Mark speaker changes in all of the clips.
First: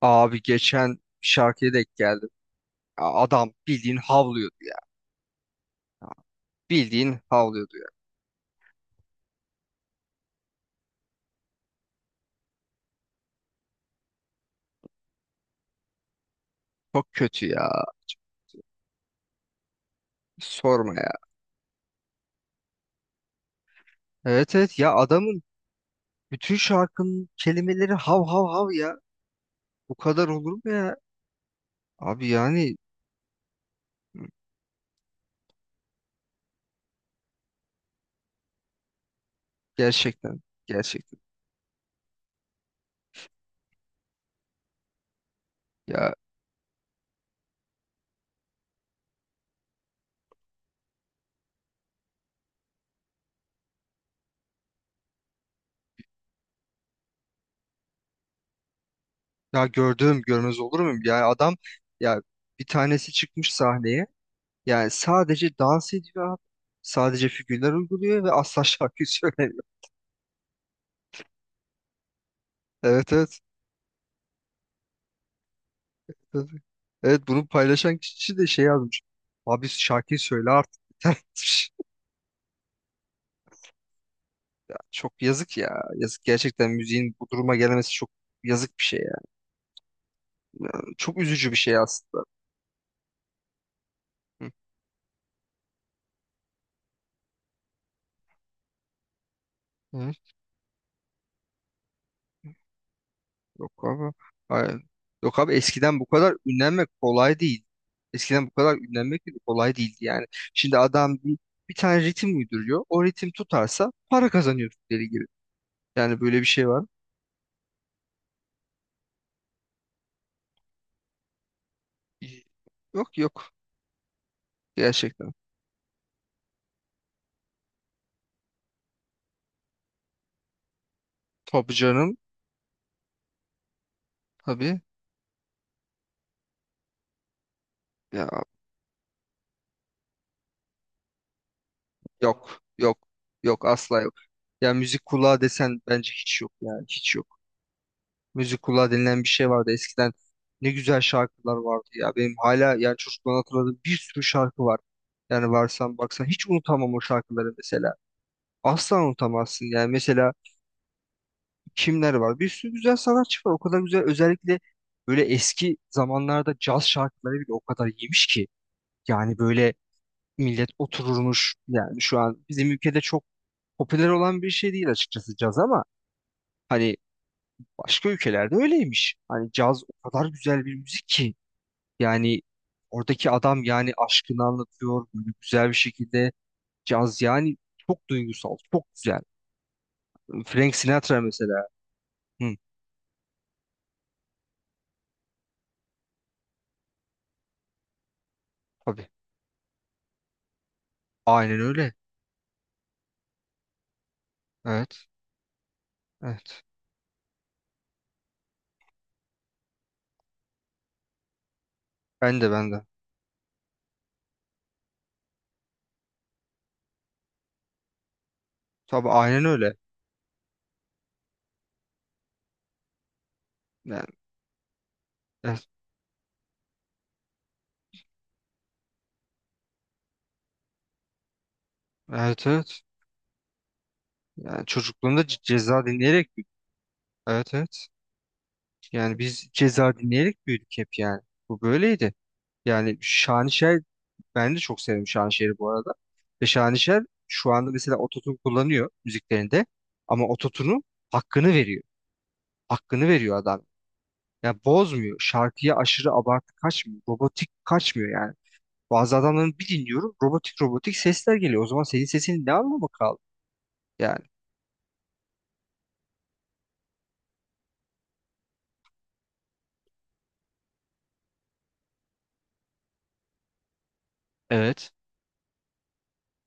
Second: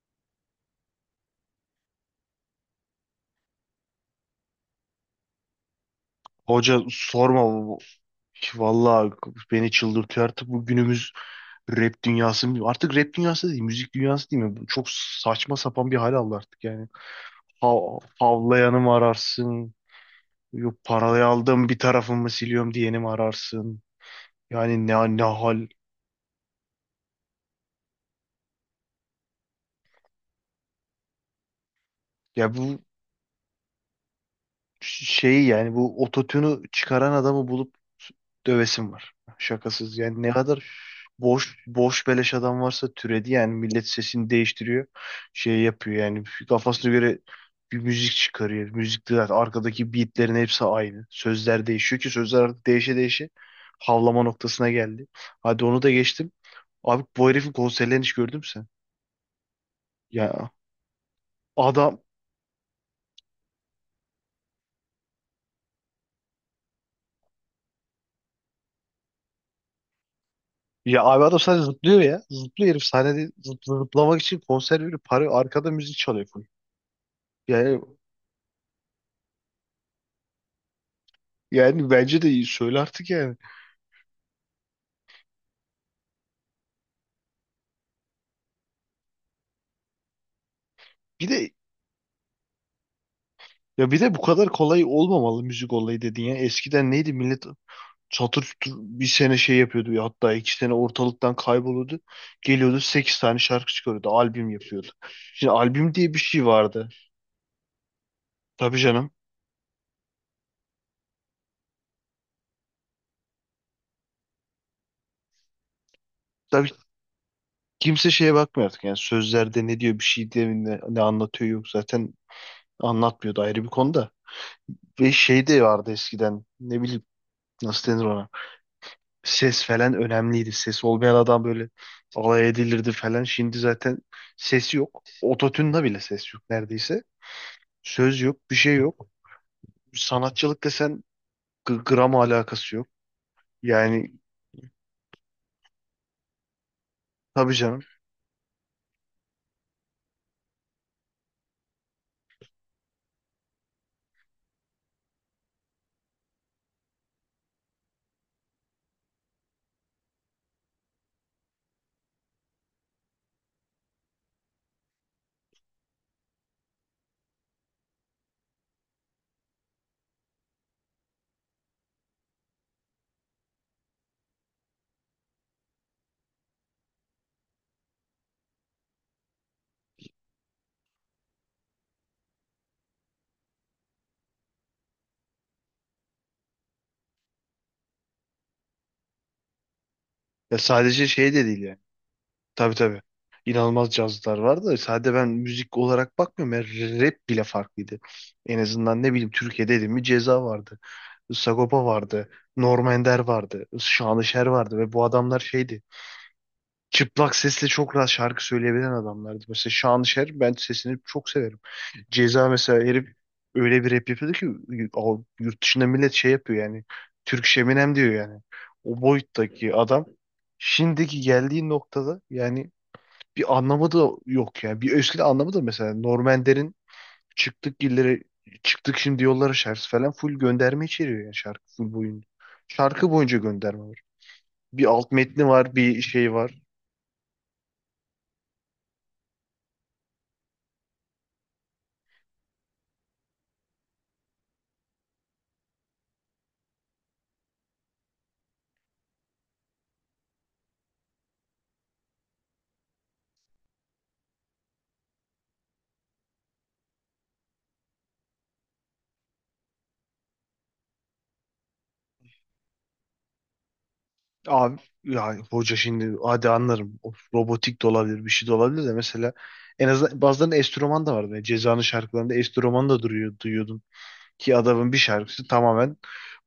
Speaker 1: Abi geçen bir şarkıya denk geldim. Ya Adam bildiğin havlıyordu ya.
Speaker 2: Hoca
Speaker 1: Bildiğin
Speaker 2: sorma.
Speaker 1: havlıyordu ya.
Speaker 2: Vallahi beni çıldırtıyor artık bu günümüz rap dünyası. Artık rap dünyası değil, müzik dünyası değil mi? Çok saçma sapan bir hal aldı artık yani.
Speaker 1: Çok kötü ya.
Speaker 2: Hav havlayanı mı ararsın? Yok,
Speaker 1: Sorma ya.
Speaker 2: parayı aldım bir tarafımı siliyorum diyeni mi ararsın?
Speaker 1: Evet evet
Speaker 2: Yani
Speaker 1: ya
Speaker 2: ne
Speaker 1: adamın
Speaker 2: hal?
Speaker 1: bütün şarkının kelimeleri hav hav hav ya. Bu kadar olur mu ya? Abi
Speaker 2: Ya
Speaker 1: yani
Speaker 2: bu Şeyi yani bu ototünü çıkaran adamı bulup dövesim var. Şakasız yani, ne
Speaker 1: gerçekten
Speaker 2: kadar
Speaker 1: gerçekten
Speaker 2: boş boş beleş adam varsa türedi, yani millet sesini değiştiriyor. Şey yapıyor
Speaker 1: ya
Speaker 2: yani kafasına göre bir müzik çıkarıyor. Müzikte zaten arkadaki beatlerin hepsi aynı. Sözler değişiyor ki sözler artık değişe değişe havlama noktasına geldi. Hadi onu da geçtim. Abi bu herifin konserlerini hiç gördün mü sen?
Speaker 1: ya gördüğüm
Speaker 2: Ya
Speaker 1: görmez olur muyum? Yani adam
Speaker 2: adam
Speaker 1: ya bir tanesi çıkmış sahneye. Yani sadece dans ediyor abi. Sadece figürler uyguluyor ve asla şarkı söylemiyor.
Speaker 2: Ya abi adam sadece zıplıyor ya. Zıplıyor herif
Speaker 1: Evet
Speaker 2: sahnede,
Speaker 1: evet.
Speaker 2: zıplamak için konser veriyor. Para arkada müzik çalıyor full.
Speaker 1: Tabii. Evet bunu
Speaker 2: Yani
Speaker 1: paylaşan kişi de şey yazmış. Abi şarkıyı söyle artık yeter."
Speaker 2: Yani bence de iyi. Söyle artık yani.
Speaker 1: Çok yazık ya. Yazık gerçekten müziğin bu duruma gelmesi çok yazık bir şey ya. Yani çok
Speaker 2: Bir
Speaker 1: üzücü
Speaker 2: de
Speaker 1: bir şey aslında.
Speaker 2: Ya bir de bu kadar
Speaker 1: Hı.
Speaker 2: kolay olmamalı müzik olayı dedin ya. Eskiden neydi millet çatır çutur bir sene şey yapıyordu ya,
Speaker 1: Hı.
Speaker 2: hatta iki sene ortalıktan kayboluyordu. Geliyordu sekiz tane şarkı
Speaker 1: Yok
Speaker 2: çıkarıyordu.
Speaker 1: abi.
Speaker 2: Albüm
Speaker 1: Hayır.
Speaker 2: yapıyordu.
Speaker 1: Yok
Speaker 2: Şimdi
Speaker 1: abi
Speaker 2: albüm
Speaker 1: eskiden bu
Speaker 2: diye bir
Speaker 1: kadar
Speaker 2: şey
Speaker 1: ünlenmek
Speaker 2: vardı.
Speaker 1: kolay değil. Eskiden bu kadar
Speaker 2: Tabii canım.
Speaker 1: ünlenmek de kolay değildi yani. Şimdi adam bir tane ritim uyduruyor. O ritim tutarsa para kazanıyor deli gibi. Yani böyle bir şey
Speaker 2: Tabii
Speaker 1: var.
Speaker 2: kimse şeye bakmıyor artık, yani sözlerde ne diyor bir şey diye, ne anlatıyor, yok zaten
Speaker 1: Yok
Speaker 2: anlatmıyordu,
Speaker 1: yok
Speaker 2: ayrı bir konuda. Ve
Speaker 1: gerçekten.
Speaker 2: şey de vardı eskiden. Ne bileyim nasıl denir ona. Ses falan önemliydi. Ses olmayan adam böyle
Speaker 1: Tabii canım.
Speaker 2: alay edilirdi falan. Şimdi zaten sesi
Speaker 1: Tabii.
Speaker 2: yok. Ototune'da bile ses yok neredeyse. Söz
Speaker 1: Ya
Speaker 2: yok, bir şey yok. Sanatçılıkla sen gram
Speaker 1: yok,
Speaker 2: alakası yok.
Speaker 1: yok, yok asla
Speaker 2: Yani
Speaker 1: yok. Ya müzik kulağı desen bence hiç yok yani hiç yok.
Speaker 2: tabii canım.
Speaker 1: Müzik kulağı denilen bir şey vardı eskiden. Ne güzel şarkılar vardı ya. Benim hala yani çocukluğumdan hatırladığım bir sürü şarkı var. Yani varsan baksan hiç unutamam o şarkıları mesela. Asla unutamazsın yani mesela kimler var? Bir sürü güzel sanatçı var. O kadar güzel özellikle böyle eski zamanlarda caz şarkıları bile o kadar iyiymiş ki. Yani böyle millet otururmuş yani şu an bizim ülkede çok popüler olan bir şey değil açıkçası caz ama hani başka ülkelerde öyleymiş. Hani caz o kadar güzel bir müzik ki yani oradaki adam yani aşkını anlatıyor böyle güzel bir şekilde caz yani çok duygusal, çok güzel.
Speaker 2: Ya
Speaker 1: Frank
Speaker 2: sadece
Speaker 1: Sinatra
Speaker 2: şey de değil
Speaker 1: mesela.
Speaker 2: yani.
Speaker 1: Hı,
Speaker 2: Tabii tabii. İnanılmaz cazlar var da sadece ben müzik olarak bakmıyorum. Ya rap bile farklıydı. En azından
Speaker 1: tabii.
Speaker 2: ne bileyim Türkiye'de dedim mi Ceza vardı.
Speaker 1: Aynen
Speaker 2: Sagopa
Speaker 1: öyle.
Speaker 2: vardı. Norm Ender vardı. Şanışer vardı ve bu
Speaker 1: Evet.
Speaker 2: adamlar şeydi.
Speaker 1: Evet.
Speaker 2: Çıplak sesle çok rahat şarkı söyleyebilen adamlardı. Mesela Şanışer, ben sesini çok severim.
Speaker 1: Ben
Speaker 2: Ceza
Speaker 1: de ben de.
Speaker 2: mesela, herif öyle bir rap yapıyordu ki o, yurt dışında millet şey yapıyor yani. Türk Şeminem diyor yani. O
Speaker 1: Tabii aynen öyle.
Speaker 2: boyuttaki adam şimdiki geldiği noktada yani bir anlamı
Speaker 1: Yani,
Speaker 2: da yok yani. Bir ösküde anlamı da,
Speaker 1: evet
Speaker 2: mesela Norm Ender'in Çıktık illere çıktık şimdi yollara şarkısı falan full gönderme içeriyor yani şarkı full boyunca.
Speaker 1: evet. Evet.
Speaker 2: Şarkı boyunca gönderme var.
Speaker 1: Yani
Speaker 2: Bir alt
Speaker 1: çocukluğumda C-
Speaker 2: metni var,
Speaker 1: ceza
Speaker 2: bir şey
Speaker 1: dinleyerek büyüdüm.
Speaker 2: var.
Speaker 1: Evet evet. Yani biz ceza dinleyerek büyüdük hep yani. Bu böyleydi. Yani Şanışer ben de çok severim Şanışer'i bu arada. Ve Şanışer şu anda mesela ototune kullanıyor müziklerinde ama ototune'un hakkını veriyor. Hakkını veriyor adam. Ya bozmuyor. Şarkıya aşırı abartı kaçmıyor. Robotik kaçmıyor yani. Bazı adamların bir dinliyorum robotik robotik sesler geliyor. O zaman senin sesinin ne anlamı kaldı? Yani
Speaker 2: Abi ya hoca, şimdi hadi anlarım. O robotik de olabilir, bir şey de olabilir de mesela en azından bazılarının enstrüman da vardı. Yani Ceza'nın şarkılarında enstrüman da duruyor, duyuyordum. Ki adamın
Speaker 1: evet.
Speaker 2: bir şarkısı tamamen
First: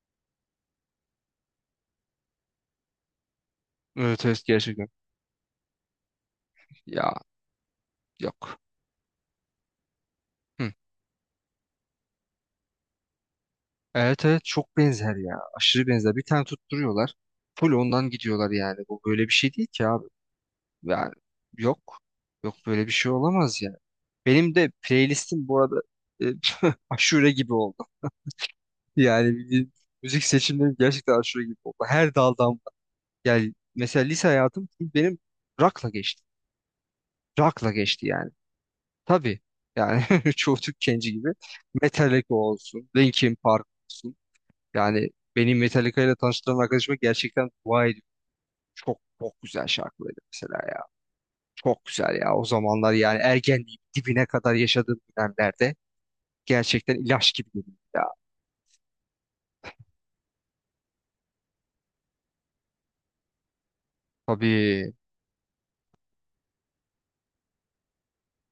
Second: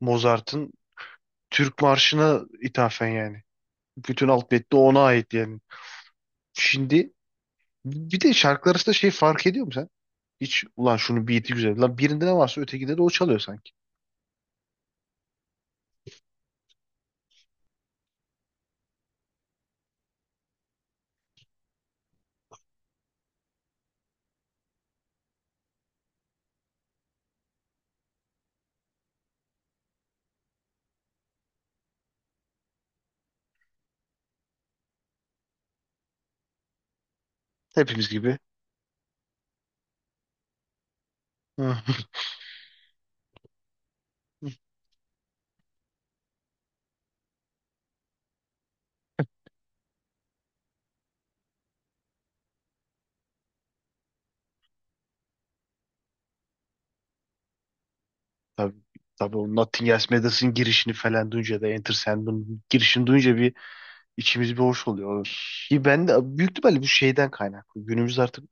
Speaker 2: Mozart'ın Türk Marşı'na ithafen yani.
Speaker 1: Evet
Speaker 2: Bütün
Speaker 1: evet
Speaker 2: alt metni
Speaker 1: gerçekten.
Speaker 2: ona ait yani. Şimdi
Speaker 1: Ya
Speaker 2: bir de
Speaker 1: yok.
Speaker 2: şarkılar arasında şey fark ediyor mu sen? Hiç
Speaker 1: Hı.
Speaker 2: ulan şunu beat'i güzel. Lan birinde ne varsa ötekinde de o çalıyor sanki.
Speaker 1: Evet evet çok benzer ya. Aşırı benzer. Bir tane tutturuyorlar. Full ondan gidiyorlar yani. Bu böyle bir şey değil ki abi. Ya yok. Yok böyle bir şey olamaz ya. Benim de playlistim bu arada e, aşure gibi oldu. Yani bildiğin müzik seçimlerim gerçekten aşure gibi oldu. Her daldan var. Yani mesela lise hayatım full benim rock'la geçti. Rock'la geçti
Speaker 2: Hepimiz
Speaker 1: yani.
Speaker 2: gibi.
Speaker 1: Tabii yani çoğu Türk genci gibi
Speaker 2: Hı.
Speaker 1: Metallica olsun, Linkin Park olsun. Yani beni Metallica ile tanıştıran arkadaşıma gerçekten dua ediyorum. Çok çok güzel şarkıları mesela. Çok güzel ya o zamanlar yani ergenliğin dibine kadar yaşadığım dönemlerde gerçekten ilaç gibi geliyor ya.
Speaker 2: Tabii, tabii, o Nothing Else Matters'ın girişini falan duyunca da Enter Sandman'ın girişini duyunca bir içimiz bir hoş
Speaker 1: Tabii.
Speaker 2: oluyor. Ki ben de büyük ihtimalle bu şeyden kaynaklı. Günümüz artık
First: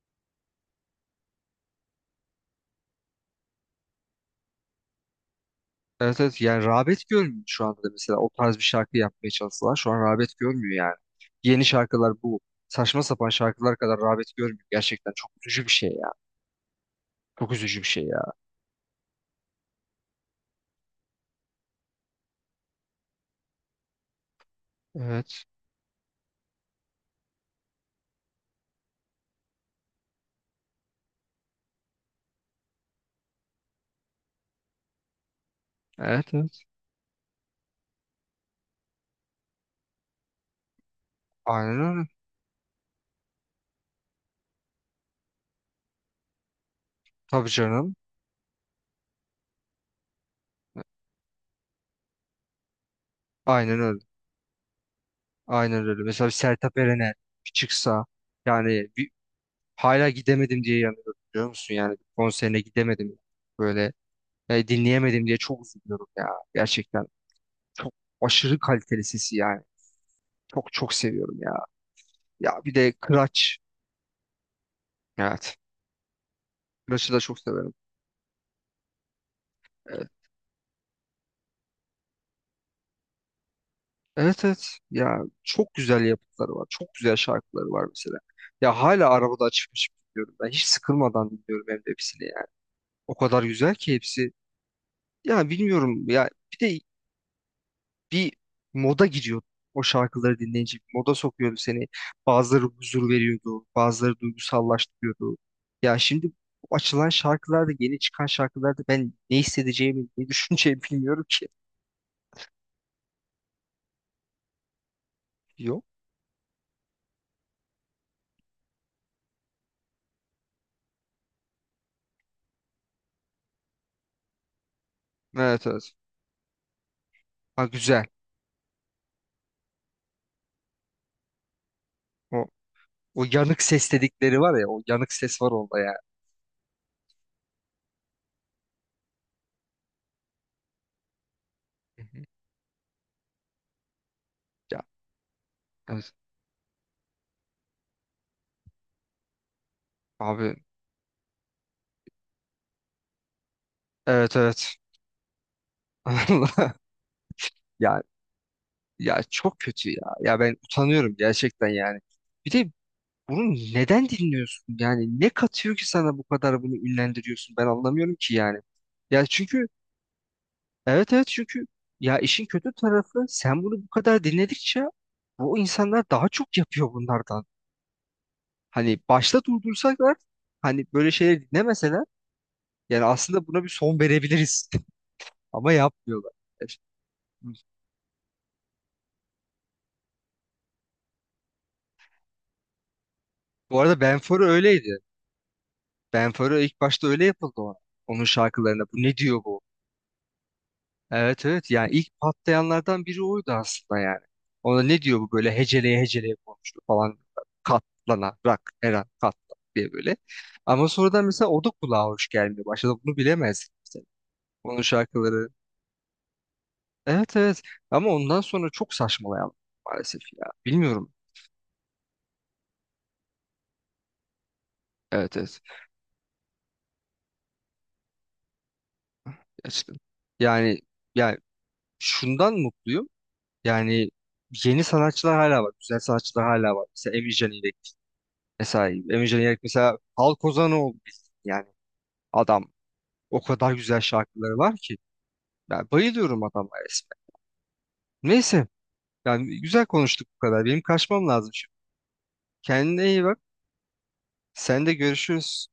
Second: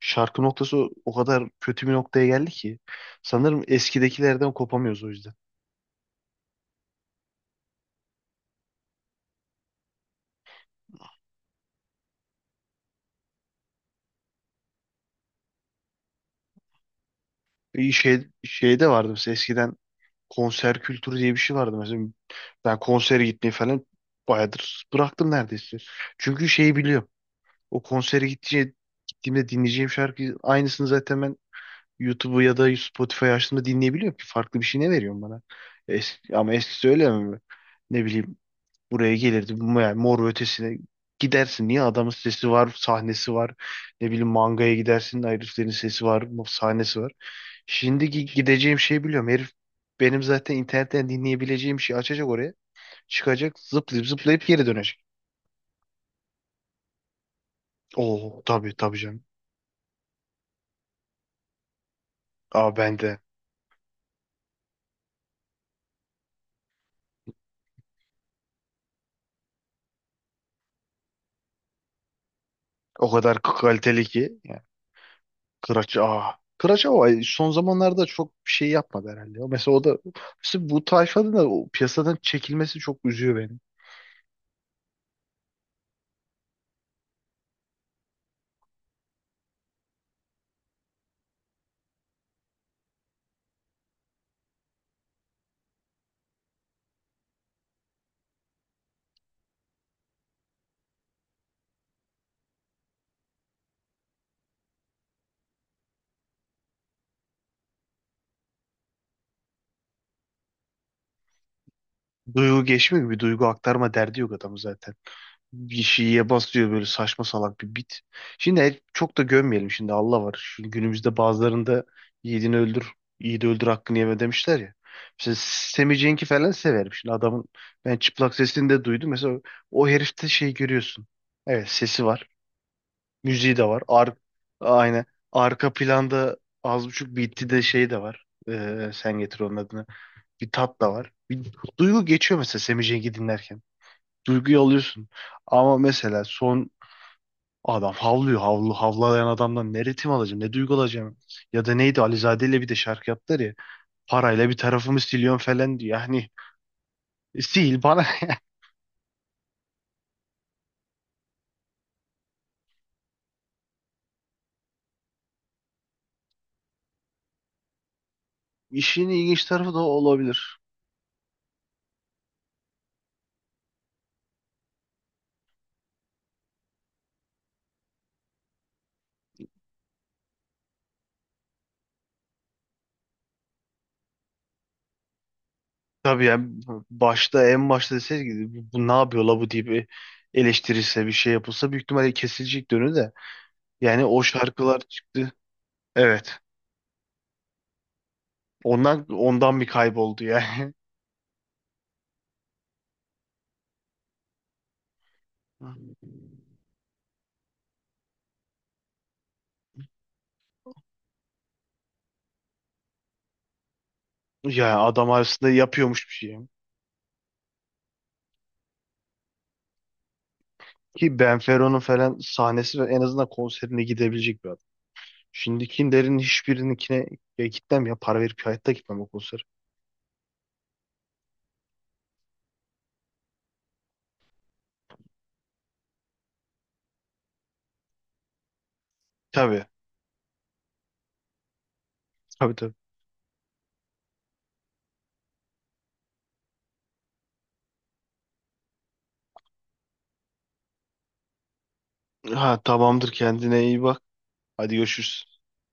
Speaker 2: şarkı noktası o kadar kötü bir noktaya geldi ki. Sanırım eskidekilerden kopamıyoruz o yüzden.
Speaker 1: Evet evet yani rağbet görmüyor şu anda da mesela o tarz bir şarkı yapmaya çalışsalar şu an rağbet görmüyor yani. Yeni şarkılar bu saçma sapan şarkılar kadar rağbet görmüyor. Gerçekten çok üzücü bir şey ya. Çok üzücü bir şey ya.
Speaker 2: Şeyde vardı mesela eskiden konser kültürü diye bir şey vardı mesela. Ben konsere gitmeyi falan bayağıdır bıraktım
Speaker 1: Evet.
Speaker 2: neredeyse. Çünkü şeyi biliyorum. O konsere gittiğimde, Gittiğimde dinleyeceğim şarkı aynısını zaten ben YouTube'u ya da Spotify açtığımda dinleyebiliyorum ki farklı bir şey ne veriyorum bana.
Speaker 1: Evet
Speaker 2: Ama
Speaker 1: evet.
Speaker 2: eskisi öyle mi? Ne bileyim, buraya gelirdi. Yani Mor ve Ötesi'ne gidersin.
Speaker 1: Aynen
Speaker 2: Niye?
Speaker 1: öyle.
Speaker 2: Adamın sesi var, sahnesi var. Ne bileyim mangaya gidersin. Heriflerin sesi var, sahnesi var.
Speaker 1: Tabii canım.
Speaker 2: Şimdiki gideceğim şeyi biliyorum. Herif benim zaten internetten dinleyebileceğim şeyi açacak oraya. Çıkacak,
Speaker 1: Aynen öyle.
Speaker 2: zıplayıp zıplayıp geri dönecek.
Speaker 1: Aynen öyle. Mesela bir Sertab Erener bir çıksa
Speaker 2: Oo tabii,
Speaker 1: yani
Speaker 2: tabii canım.
Speaker 1: hala gidemedim diye yanıyorum biliyor musun? Yani konserine
Speaker 2: Aa ben de.
Speaker 1: gidemedim. Böyle dinleyemedim diye çok üzülüyorum ya. Gerçekten çok aşırı kaliteli sesi yani. Çok çok seviyorum ya. Ya bir de
Speaker 2: O kadar
Speaker 1: Kıraç.
Speaker 2: kaliteli ki. Yani,
Speaker 1: Evet.
Speaker 2: Kıraç aa. Kıraç ama
Speaker 1: Kıraç'ı da çok
Speaker 2: son
Speaker 1: severim.
Speaker 2: zamanlarda çok bir şey yapmadı herhalde. Mesela o da,
Speaker 1: Evet.
Speaker 2: mesela bu tayfanın da o piyasadan çekilmesi çok üzüyor beni.
Speaker 1: Evet evet. Ya çok güzel yapıtları var. Çok güzel şarkıları var mesela. Ya hala arabada açıp açıp dinliyorum. Ben hiç sıkılmadan dinliyorum hem de hepsini yani. O kadar güzel ki hepsi. Ya bilmiyorum ya. Bir de bir moda giriyordu. O şarkıları dinleyince bir moda sokuyordu seni. Bazıları huzur veriyordu, bazıları duygusallaştırıyordu. Ya şimdi bu açılan şarkılarda, yeni çıkan şarkılarda ben ne hissedeceğimi, ne düşüneceğimi bilmiyorum ki.
Speaker 2: Duygu geçmiyor gibi, bir duygu aktarma derdi yok adamı zaten. Bir
Speaker 1: Yok.
Speaker 2: şeye bas böyle saçma salak bir bit. Şimdi çok da gömmeyelim şimdi, Allah var. Şu günümüzde bazılarında yiğidini öldür, yiğidi öldür, hakkını yeme demişler ya. Mesela
Speaker 1: Evet evet.
Speaker 2: Sammy Cenk'i falan severim. Şimdi adamın
Speaker 1: Ha
Speaker 2: ben
Speaker 1: güzel.
Speaker 2: çıplak sesini de duydum. Mesela o herifte şey görüyorsun. Evet sesi var.
Speaker 1: O, o
Speaker 2: Müziği
Speaker 1: yanık
Speaker 2: de var.
Speaker 1: ses dedikleri var ya, o
Speaker 2: Aynen.
Speaker 1: yanık ses var
Speaker 2: Arka
Speaker 1: onda ya.
Speaker 2: planda az buçuk bitti de şey de var. Sen getir onun adını. Bir tat da var. Bir
Speaker 1: Hı
Speaker 2: duygu
Speaker 1: hı.
Speaker 2: geçiyor mesela Semih Cenk'i dinlerken. Duyguyu
Speaker 1: Ya
Speaker 2: alıyorsun. Ama
Speaker 1: evet.
Speaker 2: mesela son adam havlıyor. Havlu, havlayan adamdan ne ritim alacağım, ne
Speaker 1: Abi
Speaker 2: duygu alacağım. Ya da neydi, Alizade ile bir de şarkı yaptılar ya.
Speaker 1: evet
Speaker 2: Parayla bir
Speaker 1: evet.
Speaker 2: tarafımı siliyorum falan diyor. Yani
Speaker 1: Allah.
Speaker 2: sil
Speaker 1: Ya
Speaker 2: bana.
Speaker 1: ya çok kötü ya. Ya ben utanıyorum gerçekten yani. Bir de bunu neden dinliyorsun? Yani ne katıyor ki sana bu kadar bunu ünlendiriyorsun? Ben anlamıyorum ki yani.
Speaker 2: İşin
Speaker 1: Ya
Speaker 2: ilginç
Speaker 1: çünkü
Speaker 2: tarafı da o olabilir.
Speaker 1: evet evet çünkü ya işin kötü tarafı sen bunu bu kadar dinledikçe bu insanlar daha çok yapıyor bunlardan. Hani başta durdursalar hani böyle şeyleri dinlemeseler yani aslında buna bir son verebiliriz ama
Speaker 2: Tabii
Speaker 1: yapmıyorlar.
Speaker 2: yani en başta deseydi bu, bu ne yapıyor la bu diye bir eleştirirse, bir şey yapılsa büyük ihtimalle kesilecek dönü de.
Speaker 1: Bu arada
Speaker 2: Yani o
Speaker 1: Benfero
Speaker 2: şarkılar
Speaker 1: öyleydi.
Speaker 2: çıktı. Evet.
Speaker 1: Benfero ilk başta öyle yapıldı ona. Onun şarkılarına bu
Speaker 2: Ondan
Speaker 1: ne diyor bu?
Speaker 2: ondan bir kayboldu yani.
Speaker 1: Evet evet yani ilk patlayanlardan biri oydu aslında yani. Ona ne diyor bu böyle heceleye heceleye konuştu falan katlanarak her an katlan diye böyle. Ama sonradan mesela o da kulağa hoş gelmiyor. Başta bunu bilemezdik mesela.
Speaker 2: Ya
Speaker 1: Onun
Speaker 2: adam
Speaker 1: şarkıları.
Speaker 2: aslında yapıyormuş bir şey.
Speaker 1: Evet evet ama ondan sonra çok saçmalayan maalesef ya. Bilmiyorum.
Speaker 2: Ki Benfero'nun falan sahnesi ve en azından konserine gidebilecek bir adam.
Speaker 1: Evet evet
Speaker 2: Şimdikilerin hiçbirininkine ya gitmem, ya para verip hayatta gitmem o konser.
Speaker 1: gerçekten. Yani, yani şundan mutluyum. Yani yeni sanatçılar hala var. Güzel sanatçılar hala var. Mesela Emi Can ile. Mesela Emircan Yerlik
Speaker 2: Tabii.
Speaker 1: mesela halk ozanı oldu bizim. Yani
Speaker 2: Tabii
Speaker 1: adam
Speaker 2: tabii.
Speaker 1: o kadar güzel şarkıları var ki. Ben bayılıyorum adama resmen. Neyse yani güzel konuştuk bu kadar. Benim kaçmam lazım şimdi.
Speaker 2: Ha
Speaker 1: Kendine
Speaker 2: tamamdır,
Speaker 1: iyi bak.
Speaker 2: kendine iyi bak. Hadi
Speaker 1: Sen de
Speaker 2: görüşürüz.
Speaker 1: görüşürüz.